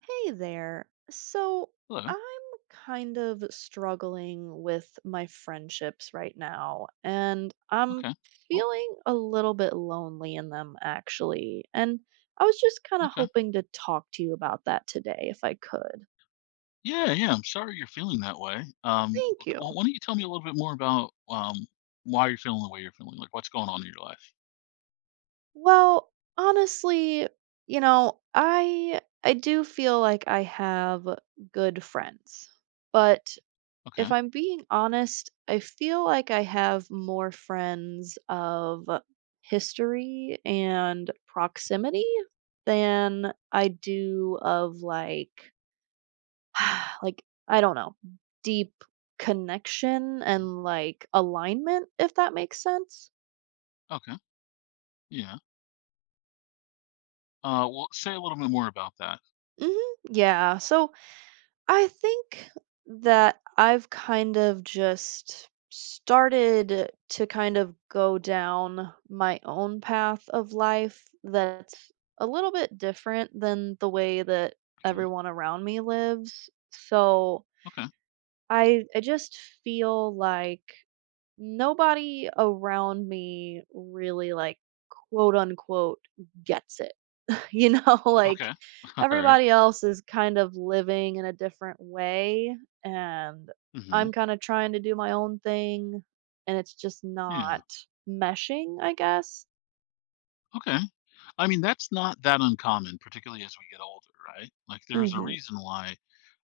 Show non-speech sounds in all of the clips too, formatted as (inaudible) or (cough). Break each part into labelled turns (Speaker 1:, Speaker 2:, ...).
Speaker 1: Hey there. So
Speaker 2: Hello.
Speaker 1: I'm kind of struggling with my friendships right now, and I'm
Speaker 2: Okay. Well,
Speaker 1: feeling a little bit lonely in them, actually. And I was just kind of
Speaker 2: okay.
Speaker 1: hoping to talk to you about that today if I could.
Speaker 2: Yeah, yeah. I'm sorry you're feeling that way. Um, w-
Speaker 1: Thank you.
Speaker 2: well, why don't you tell me a little bit more about why you're feeling the way you're feeling? Like what's going on in your life?
Speaker 1: Well, honestly, you know, I do feel like I have good friends. But
Speaker 2: Okay.
Speaker 1: if I'm being honest, I feel like I have more friends of history and proximity than I do of, like, (sighs) like, I don't know, deep connection
Speaker 2: Yeah.
Speaker 1: and like alignment, if that makes sense.
Speaker 2: Okay. Yeah. Well, say a little bit more about that.
Speaker 1: Mhm. Yeah. So I think that I've kind of just started to kind of go down my own path of life that's a little bit different than the way that
Speaker 2: Okay.
Speaker 1: everyone around me lives. So
Speaker 2: Okay.
Speaker 1: I just feel like nobody around me really, like, quote unquote gets it. (laughs) You know, like,
Speaker 2: Okay. (laughs) All right.
Speaker 1: everybody else is kind of living in a different way, and
Speaker 2: Mm-hmm.
Speaker 1: I'm kind of trying to do my own thing, and it's just
Speaker 2: Yeah.
Speaker 1: not meshing, I guess.
Speaker 2: Okay. I mean, that's not that uncommon, particularly as we get older, right? Like, there's a
Speaker 1: Hmm.
Speaker 2: reason why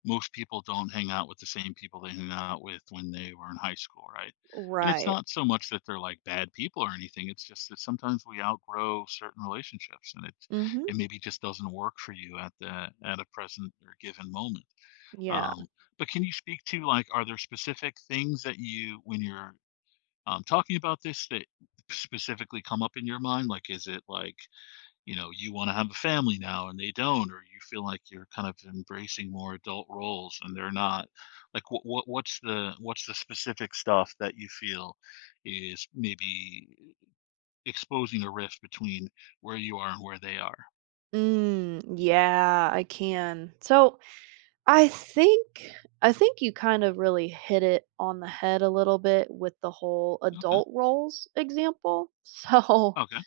Speaker 2: most people don't hang out with the same people they hung out with when they were in high school, right? And it's
Speaker 1: Right.
Speaker 2: not so much that they're like bad people or anything. It's just that sometimes we outgrow certain relationships, and it
Speaker 1: Mhm.
Speaker 2: it maybe just doesn't work for you at the at a present or given moment.
Speaker 1: Yeah.
Speaker 2: Um, but can you speak to like, are there specific things that you when you're talking about this that specifically come up in your mind? Like, is it like you want to have a family now and they don't, or you feel like you're kind of embracing more adult roles and they're not. Like what's the specific stuff that you feel is maybe exposing a rift between where you are and where they are?
Speaker 1: Mm, yeah, I can. So I think I think you kind of really hit it on the head a little bit with the whole
Speaker 2: Okay.
Speaker 1: adult roles example. (laughs) So
Speaker 2: Okay.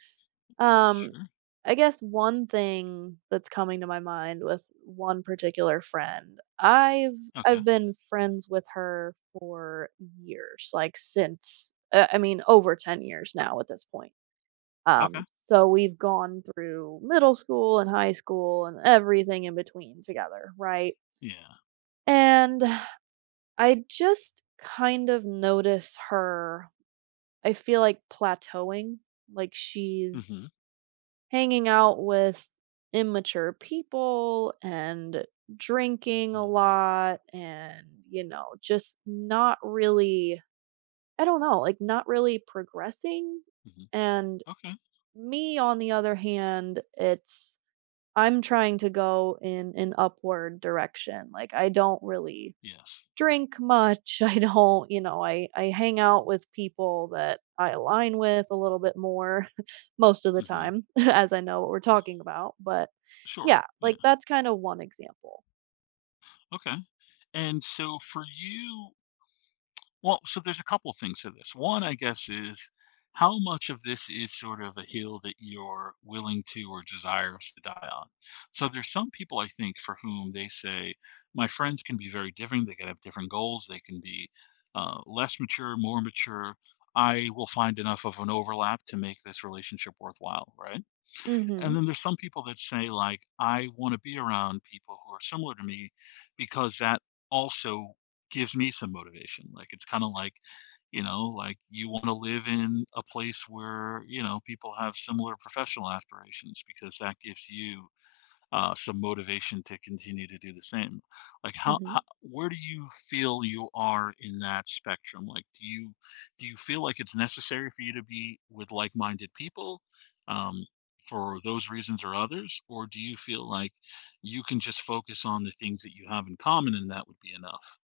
Speaker 1: Um,
Speaker 2: Sure.
Speaker 1: I guess one thing that's coming to my mind with one particular friend. I've
Speaker 2: Okay.
Speaker 1: I've been friends with her for years, like since I mean, over 10 years now at this point.
Speaker 2: Okay.
Speaker 1: So we've gone through middle school and high school and everything in between together, right?
Speaker 2: Yeah.
Speaker 1: And (sighs) I just kind of notice her, I feel like plateauing, like she's
Speaker 2: Mhm.
Speaker 1: hanging out with immature people and drinking a
Speaker 2: Mhm.
Speaker 1: lot, and, you know, just not really, I don't know, like not really progressing.
Speaker 2: Mhm.
Speaker 1: And
Speaker 2: Okay.
Speaker 1: me, on the other hand, it's I'm trying to go in an upward direction. Like, I don't really
Speaker 2: Yes.
Speaker 1: drink much. (laughs) I don't, you know, I hang out with people that I align with a little bit more (laughs) most of the
Speaker 2: Mhm.
Speaker 1: time, (laughs) as I know what we're talking about, but
Speaker 2: Sure.
Speaker 1: yeah,
Speaker 2: Yeah.
Speaker 1: like that's kind of one example.
Speaker 2: Okay. And so for you Well, so there's a couple of things to this. One, I guess, is how much of this is sort of a hill that you're willing to or desirous to die on. So there's some people I think for whom they say, my friends can be very different. They can have different goals. They can be less mature, more mature. I will find enough of an overlap to make this relationship worthwhile, right? And
Speaker 1: Mhm.
Speaker 2: then there's some people that say, like, I want to be around people who are similar to me because that also gives me some motivation. Like, it's kind of like, like you want to live in a place where, people have similar professional aspirations because that gives you some motivation to continue to do the same. Like
Speaker 1: Mhm.
Speaker 2: how where do you feel you are in that spectrum? Like do you feel like it's necessary for you to be with like-minded people um, for those reasons or others, or do you feel like you can just focus on the things that you have in common and that would be enough?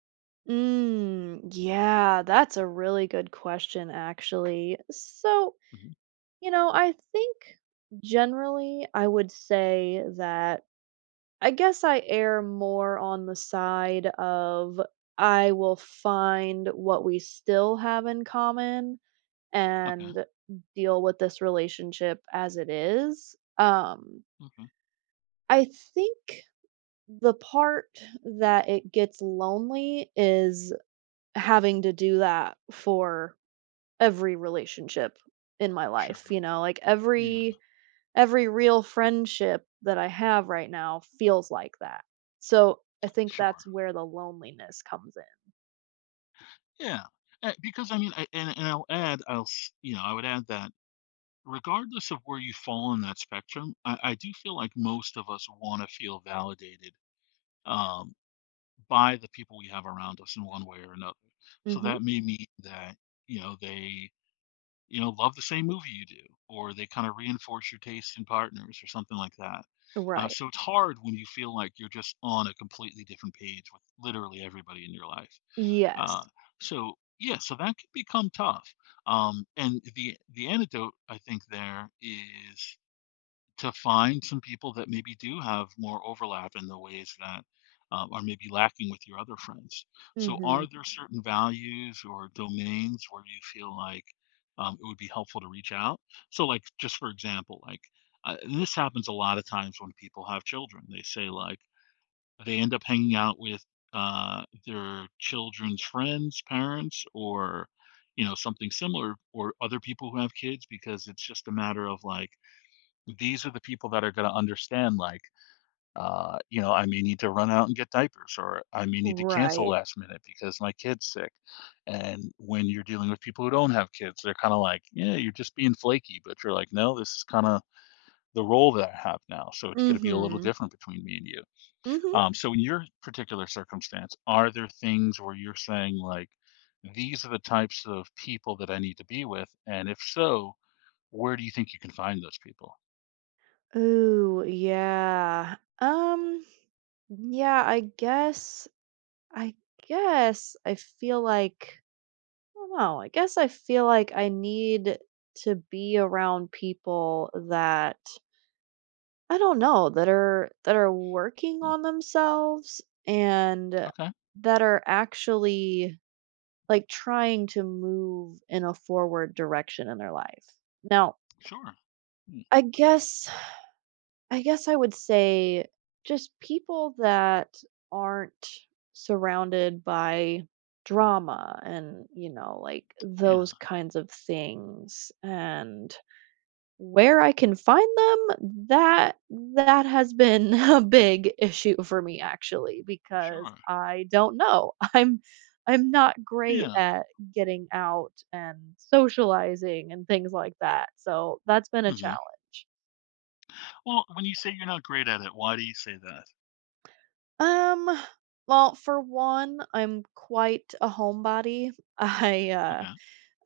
Speaker 1: Mm, yeah, that's a really good question, actually. So,
Speaker 2: Mhm.
Speaker 1: you know, I think generally I would say that I guess I err more on the side of I will find what we still have in common
Speaker 2: Okay.
Speaker 1: and deal with this relationship as it is.
Speaker 2: Okay.
Speaker 1: I think the part that it gets lonely is having to do that for every relationship in my life,
Speaker 2: Sure.
Speaker 1: you know, like
Speaker 2: Yeah.
Speaker 1: every real friendship that I have right now feels like that. So I think that's
Speaker 2: Sure.
Speaker 1: where the loneliness comes in.
Speaker 2: Yeah. Because I mean, I'll s- you know, I would add that regardless of where you fall on that spectrum, I do feel like most of us want to feel validated um, by the people we have around us in one way or another. So
Speaker 1: Mhm.
Speaker 2: that may mean that they love the same movie you do, or they kind of reinforce your taste in partners or something like that. Uh,
Speaker 1: Right.
Speaker 2: so it's hard when you feel like you're just on a completely different page with literally everybody in your life. Uh,
Speaker 1: Yes.
Speaker 2: so yeah, so that can become tough. And the antidote I think there is to find some people that maybe do have more overlap in the ways that are maybe lacking with your other friends. So,
Speaker 1: Mhm.
Speaker 2: are there certain values or domains where you feel like it would be helpful to reach out? So, like, just for example, like, and this happens a lot of times when people have children. They say, like, they end up hanging out with their children's friends, parents, or, something similar, or other people who have kids because it's just a matter of like, these are the people that are going to understand like I may need to run out and get diapers or I may need to cancel
Speaker 1: Right.
Speaker 2: last minute because my kid's sick. And when you're dealing with people who don't have kids, they're kind of like, yeah, you're just being flaky, but you're like, no, this is kind of the role that I have now, so it's going to be a little
Speaker 1: Mhm.
Speaker 2: different between me and you.
Speaker 1: Mhm.
Speaker 2: So in your particular circumstance, are there things where you're saying like, these are the types of people that I need to be with, and if so, where do you think you can find those people?
Speaker 1: Ooh, yeah. Yeah, I guess I guess I feel like I don't know. I guess I feel like I need to be around people that, I don't know, that are working
Speaker 2: Mm,
Speaker 1: on themselves and
Speaker 2: okay,
Speaker 1: that are actually, like, trying to move in a forward direction in their life. Now,
Speaker 2: sure. Mm,
Speaker 1: I guess I guess I would say just people that aren't surrounded by drama and, you know, like
Speaker 2: yeah,
Speaker 1: those kinds of things. And where I can find them, that that has been (laughs) a big issue for me, actually, because
Speaker 2: sure.
Speaker 1: I don't know. (laughs) I'm not great
Speaker 2: Yeah.
Speaker 1: at getting out and socializing and things like that. So that's been a
Speaker 2: Hmm.
Speaker 1: challenge.
Speaker 2: Well, when you say you're not great at it, why do you say that?
Speaker 1: Um, well, for one, I'm quite a homebody. (laughs) I uh
Speaker 2: Okay.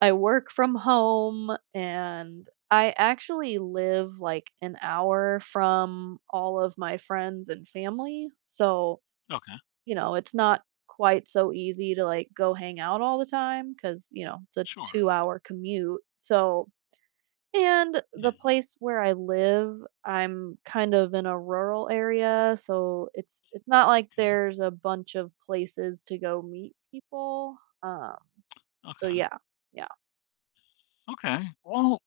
Speaker 1: I work from home, and I actually live like an hour from all of my friends and family. So,
Speaker 2: Okay.
Speaker 1: you know, it's not quite so easy to, like, go hang out all the time, cuz, you know, it's a
Speaker 2: Sure.
Speaker 1: 2-hour commute. So, and
Speaker 2: Yeah.
Speaker 1: the place where I live, I'm kind of in a rural area, so it's not like
Speaker 2: Okay.
Speaker 1: there's a bunch of places to go meet people. Um, so
Speaker 2: Okay.
Speaker 1: yeah, yeah.
Speaker 2: Okay. Well,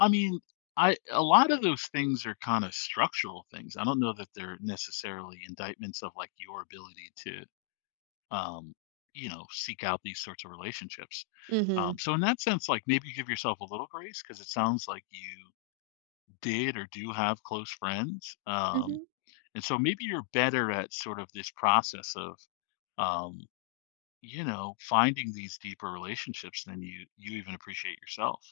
Speaker 2: I mean, I a lot of those things are kind of structural things. I don't know that they're necessarily indictments of like your ability to, um, seek out these sorts of relationships. Um,
Speaker 1: Mhm.
Speaker 2: so in that sense, like maybe give yourself a little grace because it sounds like you did or do have close friends.
Speaker 1: Mhm.
Speaker 2: And so maybe you're better at sort of this process of, um, finding these deeper relationships than you even appreciate yourself.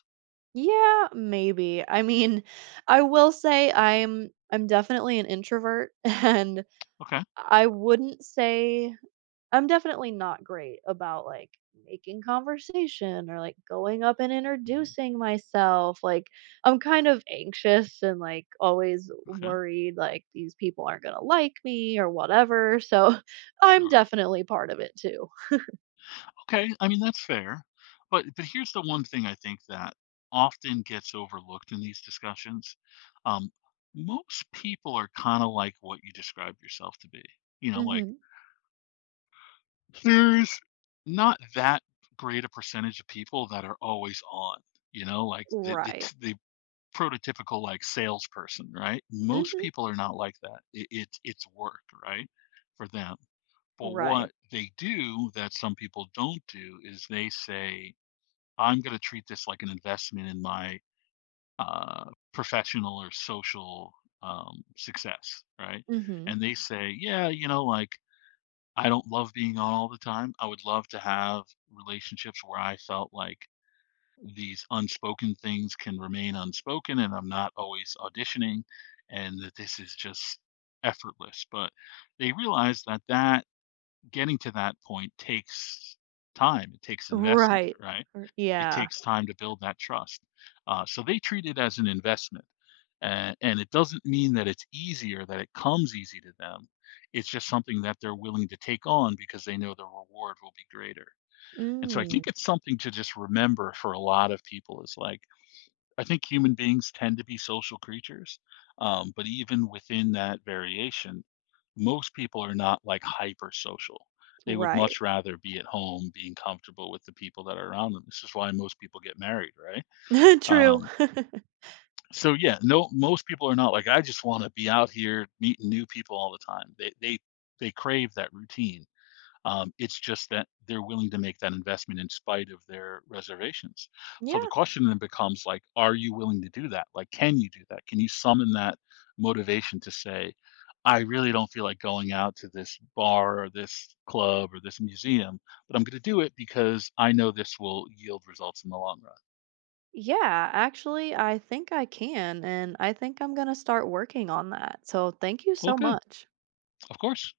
Speaker 1: Yeah, maybe. I mean, I will say I'm definitely an introvert, (laughs) and
Speaker 2: Okay.
Speaker 1: I wouldn't say I'm definitely not great about like making conversation or like going up and
Speaker 2: Mhm.
Speaker 1: introducing myself. Like, I'm kind of anxious and, like, always
Speaker 2: Okay.
Speaker 1: worried like these people aren't going to like me or whatever. So (laughs) I'm
Speaker 2: Sure.
Speaker 1: definitely part of it too.
Speaker 2: Okay. I mean that's fair, but here's the one thing I think that often gets overlooked in these discussions. Um, most people are kind of like what you describe yourself to be. You know, like
Speaker 1: Mhm.
Speaker 2: there's not that great a percentage of people that are always on. You know, like the,
Speaker 1: Right.
Speaker 2: the prototypical like salesperson, right? Most
Speaker 1: Mhm.
Speaker 2: people are not like that. It's work, right, for them. But
Speaker 1: Right.
Speaker 2: what they do that some people don't do is they say, "I'm going to treat this like an investment in my uh, professional or social success," right?
Speaker 1: Mhm.
Speaker 2: And they say, "Yeah, you know, like." I don't love being on all the time. I would love to have relationships where I felt like these unspoken things can remain unspoken and I'm not always auditioning and that this is just effortless. But they realize that that getting to that point takes time. It takes investment,
Speaker 1: Right.
Speaker 2: right?
Speaker 1: Or
Speaker 2: It
Speaker 1: yeah.
Speaker 2: takes time to build that trust. So they treat it as an investment. And it doesn't mean that it's easier, that it comes easy to them. It's just something that they're willing to take on because they know the reward will be greater. And so I
Speaker 1: Mm.
Speaker 2: think it's something to just remember for a lot of people is like, I think human beings tend to be social creatures. But even within that variation, most people are not like hyper social. They would
Speaker 1: Right.
Speaker 2: much rather be at home being comfortable with the people that are around them. This is why most people get married, right?
Speaker 1: (laughs) True.
Speaker 2: Um, so yeah, no, most people are not like, I just want to be out here meeting new people all the time. They crave that routine. It's just that they're willing to make that investment in spite of their reservations. So the
Speaker 1: Yeah.
Speaker 2: question then becomes like, are you willing to do that? Like, can you do that? Can you summon that motivation to say, I really don't feel like going out to this bar or this club or this museum, but I'm going to do it because I know this will yield results in the long run.
Speaker 1: Yeah, actually, I think I can, and I think I'm gonna start working on that. So, thank you
Speaker 2: Well,
Speaker 1: so
Speaker 2: good,
Speaker 1: much.
Speaker 2: of course.